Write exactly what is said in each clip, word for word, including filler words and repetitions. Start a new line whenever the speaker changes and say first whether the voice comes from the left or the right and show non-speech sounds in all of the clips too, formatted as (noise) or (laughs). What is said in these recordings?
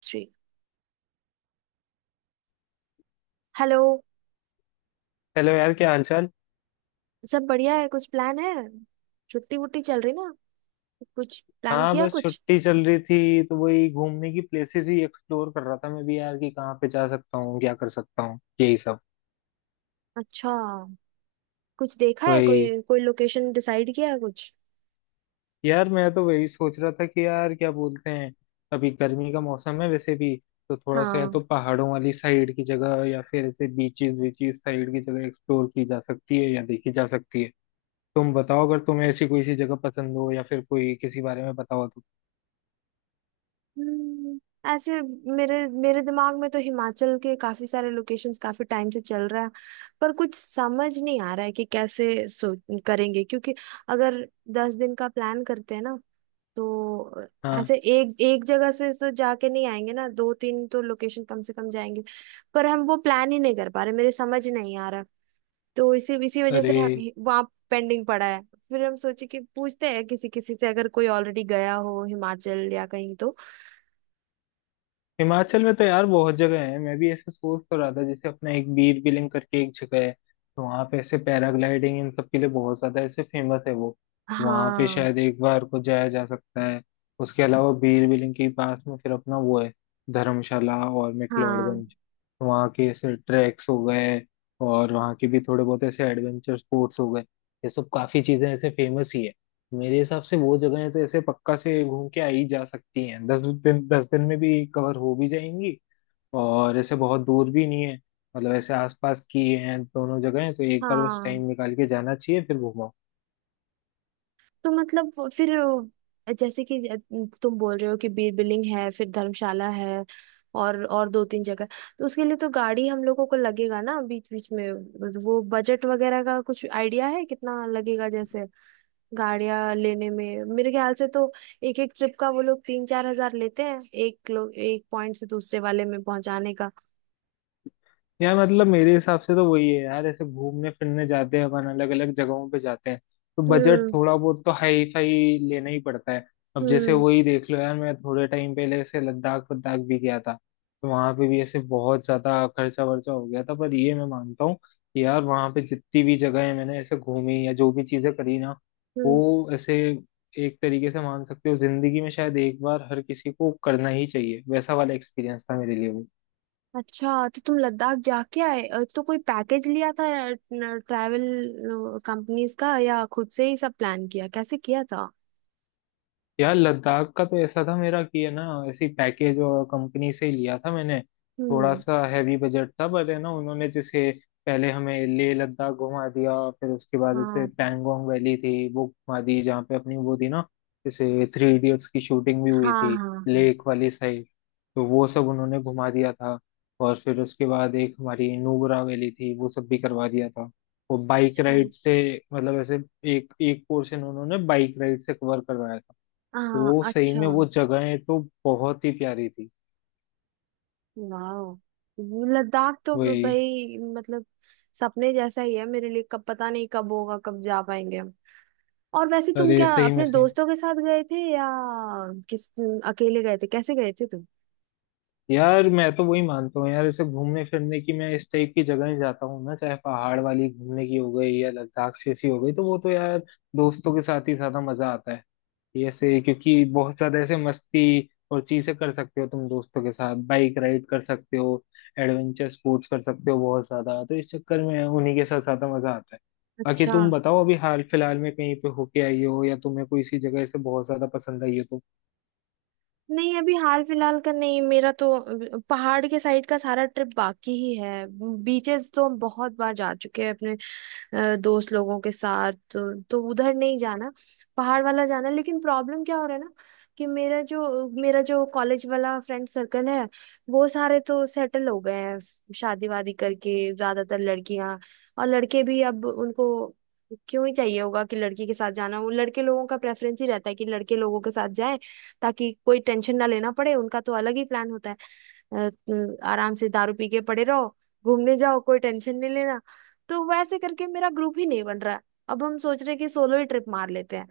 right: Shri. Hello.
left: Hello यार, क्या हालचाल।
right: सब बढ़िया है। कुछ प्लान है? छुट्टी वुट्टी चल रही ना? कुछ प्लान
left: हाँ,
right: किया
left: बस
right: कुछ?
left: छुट्टी चल रही थी तो वही घूमने की प्लेसेस ही एक्सप्लोर कर रहा था मैं भी यार, कि कहाँ पे जा सकता हूँ, क्या कर सकता हूँ, यही सब।
right: अच्छा। कुछ देखा है?
left: वही।
right: कोई कोई लोकेशन डिसाइड किया है कुछ?
left: यार, मैं तो वही सोच रहा था कि यार क्या बोलते हैं। अभी गर्मी का मौसम है वैसे भी। तो थोड़ा सा, या
right: हाँ।
left: तो पहाड़ों वाली साइड की जगह या फिर ऐसे बीचेस बीचेस साइड की जगह एक्सप्लोर की जा सकती है या देखी जा सकती है। तुम बताओ, अगर तुम्हें ऐसी कोई सी जगह पसंद हो या फिर कोई किसी बारे में बताओ तो।
right: हम्म, ऐसे मेरे मेरे दिमाग में तो हिमाचल के काफी सारे लोकेशंस काफी टाइम से चल रहा है। पर कुछ समझ नहीं आ रहा है कि कैसे सो करेंगे, क्योंकि अगर दस दिन का प्लान करते हैं ना, तो
left: हाँ।
right: ऐसे एक एक जगह से तो जाके नहीं आएंगे ना, दो तीन तो लोकेशन कम से कम जाएंगे। पर हम वो प्लान ही नहीं कर पा रहे, मेरे समझ नहीं आ रहा। तो इसी इसी वजह से
left: अरे,
right: हम वहाँ पेंडिंग पड़ा है। फिर हम सोचे कि पूछते हैं किसी किसी से, अगर कोई ऑलरेडी गया हो हिमाचल या कहीं तो।
left: हिमाचल में तो यार बहुत जगह है। मैं भी ऐसे सोच तो रहा था, जैसे अपना एक बीर बिलिंग करके एक जगह है, तो वहां पे ऐसे पैराग्लाइडिंग इन सब के लिए बहुत ज्यादा ऐसे फेमस है वो। वहां पे
right: हाँ
left: शायद एक बार को जाया जा सकता है। उसके अलावा बीर बिलिंग के पास में फिर अपना वो है, धर्मशाला और
right: हाँ
left: मैक्लोडगंज। तो वहाँ के ऐसे ट्रैक्स हो गए, और वहाँ के भी थोड़े बहुत ऐसे एडवेंचर स्पोर्ट्स हो गए, ये सब काफी चीजें ऐसे फेमस ही है। मेरे हिसाब से वो जगहें तो ऐसे पक्का से घूम के आई जा सकती हैं, दस दिन दस दिन में भी कवर हो भी जाएंगी। और ऐसे बहुत दूर भी नहीं है। मतलब ऐसे आसपास की हैं दोनों जगहें, तो एक बार बस
right: हाँ।
left: टाइम निकाल के जाना चाहिए फिर घूमो।
right: तो मतलब वो- फिर, अ, जैसे कि, अ, तुम बोल रहे हो कि बीर बिलिंग है, फिर धर्मशाला है और और दो तीन जगह। तो उसके लिए तो गाड़ी हम लोगों को लगेगा ना बीच बीच में। वो बजट वगैरह का कुछ आइडिया है कितना लगेगा, जैसे गाड़ियां लेने में? मेरे ख्याल से तो एक एक ट्रिप का वो लोग तीन चार हजार लेते हैं, एक लोग एक पॉइंट से दूसरे वाले में पहुंचाने का।
left: यार मतलब मेरे हिसाब से तो वही है यार, ऐसे घूमने फिरने जाते हैं अपन अलग अलग जगहों पे जाते हैं। तो बजट
right: हम्म
left: थोड़ा बहुत तो हाई फाई लेना ही पड़ता है। अब जैसे
right: हम्म
left: वही देख लो यार, मैं थोड़े टाइम पहले ऐसे लद्दाख वद्दाख भी गया था। तो वहां पे भी ऐसे बहुत ज्यादा खर्चा वर्चा हो गया था, पर ये मैं मानता हूँ कि यार वहां पे जितनी भी जगह मैंने ऐसे घूमी या जो भी चीजें करी ना,
right: हम्म।
left: वो ऐसे, एक तरीके से मान सकते हो जिंदगी में शायद एक बार हर किसी को करना ही चाहिए, वैसा वाला एक्सपीरियंस था मेरे लिए वो।
right: अच्छा, तो तुम लद्दाख जाके आए? अ, तो कोई पैकेज लिया था ट्रैवल कंपनीज का, या खुद से ही सब प्लान किया, कैसे किया था?
left: यार लद्दाख का तो ऐसा था मेरा कि है ना, ऐसी पैकेज और कंपनी से ही लिया था मैंने। थोड़ा
right: हम्म।
left: सा हैवी बजट था, पर है ना उन्होंने जैसे पहले हमें लेह लद्दाख घुमा दिया, फिर उसके बाद जैसे
right: हाँ
left: पैंगोंग वैली थी वो घुमा दी, जहाँ पे अपनी वो थी ना, जैसे थ्री इडियट्स की शूटिंग भी हुई
right: हाँ
left: थी,
right: हाँ हाँ।
left: लेक वाली साइड। तो वो सब उन्होंने घुमा दिया था। और फिर उसके बाद एक हमारी नुब्रा वैली थी, वो सब भी करवा दिया था, वो बाइक
right: अच्छा।
left: राइड से। मतलब ऐसे एक एक पोर्शन उन्होंने बाइक राइड से कवर करवाया।
right: हाँ
left: तो सही
right: अच्छा।
left: में वो जगहें तो बहुत ही प्यारी थी।
right: वाह। लद्दाख तो ब-
left: वही।
right: भाई मतलब सपने जैसा ही है मेरे लिए। कब पता नहीं, कब होगा, कब जा पाएंगे हम। और वैसे तुम
left: अरे,
right: क्या
left: सही में,
right: अपने
left: सही में।
right: दोस्तों के साथ गए थे या? किस अकेले गए थे, कैसे गए थे तुम?
left: यार मैं तो वही मानता हूँ यार, ऐसे घूमने फिरने की मैं इस टाइप की जगह जाता हूँ ना, चाहे पहाड़ वाली घूमने की हो गई या लद्दाख जैसी हो गई, तो वो तो यार दोस्तों के साथ ही ज्यादा मजा आता है। ये ऐसे क्योंकि बहुत ज्यादा ऐसे मस्ती और चीजें कर सकते हो तुम दोस्तों के साथ, बाइक राइड कर सकते हो, एडवेंचर स्पोर्ट्स कर सकते हो बहुत ज्यादा, तो इस चक्कर में उन्हीं के साथ ज्यादा मजा आता है। बाकी
right: अच्छा।
left: तुम बताओ, अभी हाल फिलहाल में कहीं पे होके आई हो या तुम्हें कोई इसी जगह से बहुत ज्यादा पसंद आई हो तो?
right: नहीं, अभी हाल फिलहाल का नहीं। मेरा तो अ, पहाड़ के साइड का सारा ट्रिप बाकी ही है। बीचेस तो हम बहुत बार जा चुके हैं अपने अ, दोस्त लोगों के साथ, तो, तो, उधर नहीं जाना, पहाड़ वाला जाना। लेकिन प्रॉब्लम क्या हो रहा है ना, कि मेरा जो मेरा जो कॉलेज वाला फ्रेंड सर्कल है, वो सारे तो सेटल हो गए हैं शादी वादी करके। ज्यादातर लड़कियां, और लड़के भी, अब उनको क्यों ही चाहिए होगा कि लड़की के साथ जाना। वो लड़के लोगों का प्रेफरेंस ही रहता है कि लड़के लोगों के साथ जाएं, ताकि कोई टेंशन ना लेना पड़े। उनका तो अलग ही प्लान होता है, अ, अ, आराम से दारू पी के पड़े रहो, घूमने जाओ, कोई टेंशन नहीं लेना। तो वैसे करके मेरा ग्रुप ही नहीं बन रहा है। अब हम सोच रहे हैं कि सोलो ही ट्रिप मार लेते हैं,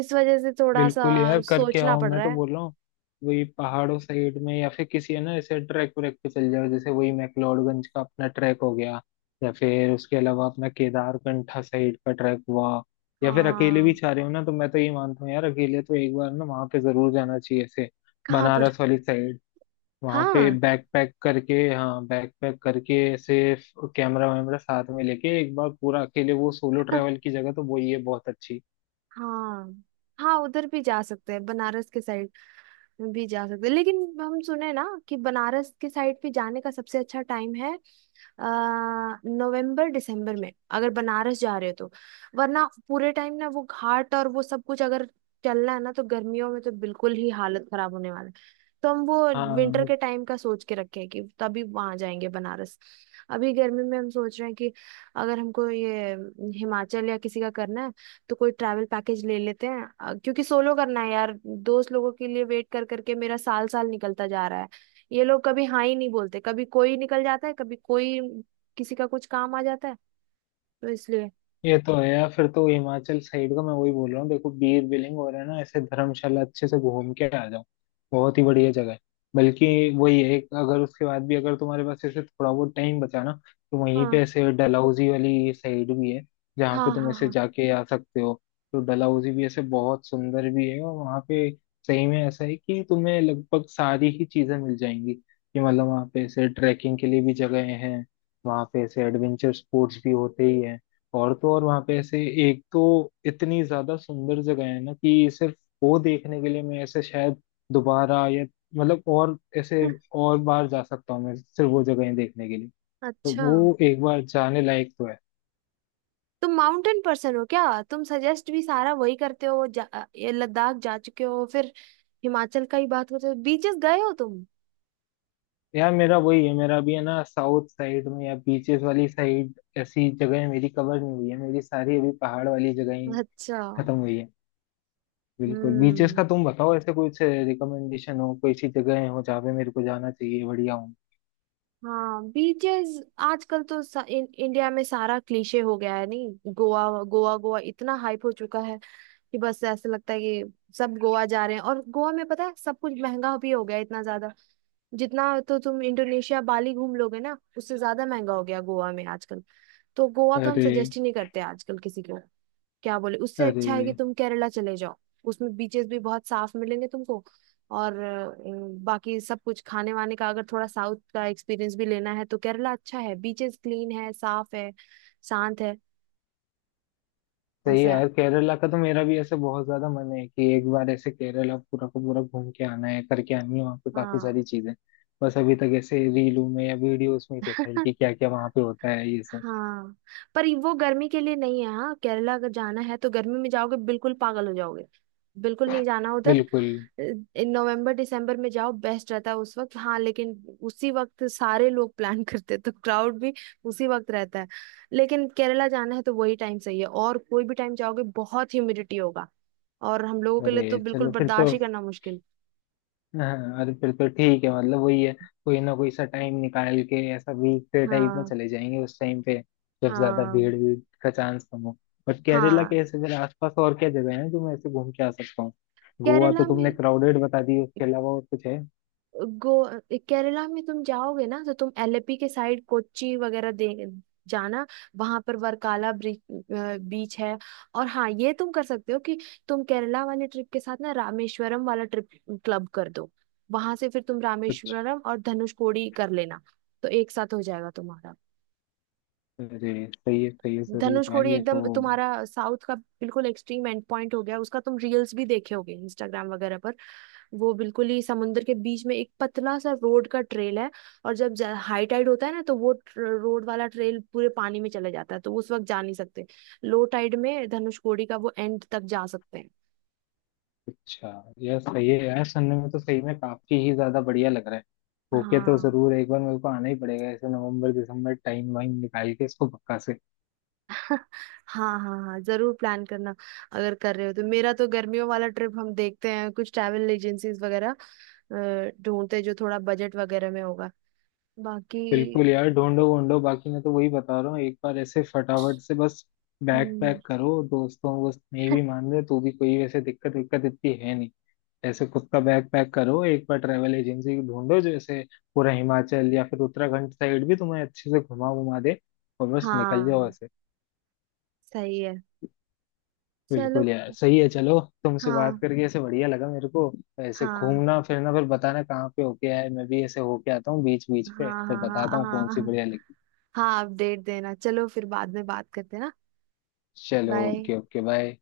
right: इस वजह से थोड़ा सा
left: बिल्कुल यार, करके
right: सोचना
left: आओ
right: पड़
left: मैं
right: रहा
left: तो
right: है।
left: बोल रहा हूँ। वही पहाड़ों साइड में या फिर किसी है ना, जैसे ट्रैक व्रैक पे चल जाओ, जैसे वही मैक्लोडगंज का अपना ट्रैक हो गया, या फिर उसके अलावा अपना केदारकंठा साइड का ट्रैक हुआ। या फिर अकेले भी
right: हाँ।
left: चाह रहे हो ना, तो मैं तो ये मानता हूँ यार, अकेले तो एक बार ना वहाँ पे जरूर जाना चाहिए ऐसे,
right: कहाँ पर?
left: बनारस वाली साइड। वहाँ पे
right: हाँ
left: बैकपैक करके, हाँ बैकपैक करके ऐसे कैमरा वैमरा साथ में लेके एक बार पूरा अकेले, वो सोलो
right: (laughs)
left: ट्रैवल की जगह तो वो ये बहुत अच्छी।
right: हाँ। हाँ, उधर भी जा सकते हैं, बनारस के साइड भी जा सकते हैं। लेकिन हम सुने ना कि बनारस के साइड पे जाने का सबसे अच्छा टाइम है आ, नवंबर दिसंबर में, अगर बनारस जा रहे हो तो। वरना पूरे टाइम ना वो घाट और वो सब कुछ अगर चलना है ना, तो गर्मियों में तो बिल्कुल ही हालत खराब होने वाला है। तो हम वो विंटर
left: हाँ,
right: के टाइम का सोच के रखे हैं कि तभी वहां जाएंगे बनारस। अभी गर्मी में हम सोच रहे हैं कि अगर हमको ये हिमाचल या किसी का करना है, तो कोई ट्रैवल पैकेज ले लेते हैं, अ, क्योंकि सोलो करना है यार। दोस्त लोगों के लिए वेट कर करके मेरा साल साल निकलता जा रहा है। ये लोग कभी हाँ ही नहीं बोलते, कभी कोई निकल जाता है, कभी कोई, किसी का कुछ काम आ जाता है, तो इसलिए।
left: ये तो है यार, फिर तो हिमाचल साइड का मैं वही बोल रहा हूँ, देखो बीर बिलिंग हो रहा है ना ऐसे, धर्मशाला अच्छे से घूम के आ जाओ। बहुत ही बढ़िया जगह है। बल्कि वही है एक- अगर उसके बाद भी अगर तुम्हारे पास ऐसे थोड़ा बहुत टाइम बचा ना, तो वहीं पे
right: हाँ
left: ऐसे डलहौजी वाली साइड भी है, जहाँ
right: हाँ
left: पे तुम ऐसे
right: हाँ
left: जाके आ सकते हो। तो डलहौजी भी ऐसे बहुत सुंदर भी है, और वहाँ पे सही में ऐसा है कि तुम्हें लगभग सारी ही चीजें मिल जाएंगी, कि मतलब वहाँ पे ऐसे ट्रैकिंग के लिए भी जगह हैं, वहाँ पे ऐसे एडवेंचर स्पोर्ट्स भी होते ही हैं। और तो और वहां पे ऐसे एक तो इतनी ज्यादा सुंदर जगह है ना, कि सिर्फ वो देखने के लिए मैं ऐसे शायद दोबारा या, मतलब, और ऐसे
right: हाँ (laughs)
left: और बार जा सकता हूँ मैं सिर्फ वो जगहें देखने के लिए। तो
right: अच्छा।
left: वो एक बार जाने लायक तो है।
right: तुम माउंटेन पर्सन हो क्या? तुम सजेस्ट भी सारा वही करते हो, जा, ये लद्दाख जा चुके हो, फिर हिमाचल का ही बात होते हो, बीचेस गए हो तुम?
left: यार मेरा वही है मेरा भी है ना, साउथ साइड में या बीचेस वाली साइड ऐसी जगहें मेरी कवर नहीं हुई है, मेरी सारी अभी पहाड़ वाली जगहें
right: अच्छा।
left: खत्म हुई है। बिल्कुल, बीचेस
right: हम्म।
left: का तुम बताओ, ऐसे कुछ रिकमेंडेशन हो, कोई सी जगहें हो जहाँ पे मेरे को जाना चाहिए, बढ़िया हो।
right: हाँ, बीचेस। आजकल तो सा, इन, इंडिया में सारा क्लीशे हो गया है नहीं? गोवा गोवा गोवा इतना हाइप हो चुका है कि बस ऐसा लगता है कि सब गोवा जा रहे हैं, और गोवा में पता है सब कुछ महंगा भी हो गया है इतना ज्यादा, जितना, तो तुम इंडोनेशिया बाली घूम लोगे ना उससे ज्यादा महंगा हो गया गोवा में आजकल। तो गोवा तो हम
left: अरे।
right: सजेस्ट ही नहीं करते आजकल किसी को, क्या बोले। उससे
left: अरे
right: अच्छा है कि तुम केरला चले जाओ, उसमें बीचेस भी बहुत साफ मिलेंगे तुमको। और अ, बाकी सब कुछ खाने वाने का, अगर थोड़ा साउथ का एक्सपीरियंस भी लेना है तो केरला अच्छा है। बीचेस क्लीन है, साफ है, शांत है।
left: सही
right: ऐसा
left: है
right: है।
left: यार, केरला का तो मेरा भी ऐसे बहुत ज्यादा मन है कि एक बार ऐसे केरला पूरा का पूरा घूम के आना है, करके आनी है वहाँ पे काफी
right: हाँ
left: सारी चीजें। बस अभी तक ऐसे रीलों में या वीडियोस में देखा है कि
right: (laughs)
left: क्या क्या वहाँ पे होता है ये सब।
right: हाँ, पर ये- वो गर्मी के लिए नहीं है। हाँ, केरला अगर जाना है तो गर्मी में जाओगे बिल्कुल पागल हो जाओगे, बिल्कुल नहीं जाना उधर।
left: बिल्कुल।
right: इन नवंबर दिसंबर में जाओ बेस्ट रहता है उस वक्त। हाँ, लेकिन उसी वक्त सारे लोग प्लान (laughs) करते हैं तो क्राउड भी उसी वक्त रहता है। लेकिन केरला जाना है तो वही टाइम सही है, और कोई भी टाइम जाओगे बहुत ह्यूमिडिटी होगा, और हम लोगों के लिए
left: अरे
right: तो बिल्कुल
left: चलो फिर तो,
right: बर्दाश्त ही करना मुश्किल।
left: हाँ अरे फिर तो ठीक है, मतलब वही है, कोई ना कोई सा टाइम निकाल के ऐसा वीकडे टाइप में
right: हाँ
left: चले जाएंगे उस टाइम पे, जब ज्यादा
right: हाँ
left: भीड़ भीड़ का चांस कम हो। बट केरला के
right: हाँ।
left: ऐसे फिर आसपास और क्या जगह है जो मैं ऐसे घूम के आ सकता हूँ, गोवा तो
right: केरला
left: तुमने
right: में,
left: क्राउडेड बता दी, उसके अलावा और कुछ है।
right: गो केरला में तुम जाओगे ना, तो तुम एलेपी के साइड, कोच्चि वगैरह दे जाना। वहां पर वर्काला बीच है। और हाँ, ये तुम कर सकते हो कि तुम केरला वाले ट्रिप के साथ ना रामेश्वरम वाला ट्रिप क्लब कर दो। वहां से फिर तुम
left: अच्छा,
right: रामेश्वरम और धनुषकोडी कर लेना, तो एक साथ हो जाएगा तुम्हारा।
left: अरे सही है सही है जरूर यार,
right: धनुषकोडी
left: ये तो।
right: एकदम तुम्हारा साउथ का बिल्कुल एक्सट्रीम एंड पॉइंट हो गया उसका। तुम रील्स भी देखे होगे इंस्टाग्राम वगैरह पर। वो बिल्कुल ही समुद्र के बीच में एक पतला सा रोड का ट्रेल है। और जब हाई टाइड होता है ना, तो वो रोड वाला ट्रेल पूरे पानी में चले जाता है, तो उस वक्त जा नहीं सकते। लो टाइड में धनुषकोडी का वो एंड तक जा सकते हैं।
left: अच्छा, यार सही है यार, सुनने में तो सही में काफी ही ज्यादा बढ़िया लग रहा है। ओके, तो
right: हाँ
left: जरूर एक बार मेरे को आना ही पड़ेगा ऐसे, नवंबर दिसंबर टाइम वाइम निकाल के इसको पक्का से।
right: (laughs) हाँ हाँ, हाँ जरूर प्लान करना, अगर कर रहे हो तो। मेरा तो गर्मियों वाला ट्रिप हम देखते हैं, कुछ ट्रैवल एजेंसीज वगैरह अ, ढूंढते हैं जो थोड़ा बजट वगैरह में होगा। बाकी
left: बिल्कुल यार, ढूंढो ढूंढो, बाकी मैं तो वही बता रहा हूँ, एक बार ऐसे फटाफट से बस बैक
right: हम्म,
left: पैक करो, दोस्तों वो नहीं भी मान रहे तो भी कोई वैसे दिक्कत विक्कत इतनी है नहीं। ऐसे खुद का बैग पैक करो, एक बार ट्रेवल एजेंसी ढूंढो जो ऐसे पूरा हिमाचल या फिर उत्तराखंड साइड भी तुम्हें अच्छे से घुमा घुमा दे, और बस निकल जाओ
right: हाँ,
left: ऐसे।
right: सही है। चलो।
left: बिल्कुल यार, सही है, चलो। तुमसे बात
right: हाँ
left: करके ऐसे बढ़िया लगा मेरे को। ऐसे
right: हाँ
left: घूमना फिरना, फिर बताना कहाँ पे होके आए, मैं भी ऐसे होके आता हूँ बीच बीच पे,
right: हाँ
left: फिर
right: हाँ
left: बताता
right: हाँ
left: हूँ
right: हाँ
left: कौन सी
right: हाँ।
left: बढ़िया लगी।
right: हाँ, अपडेट देना। चलो, फिर बाद में बात करते हैं ना।
left: चलो,
right: बाय।
left: Okay okay, bye.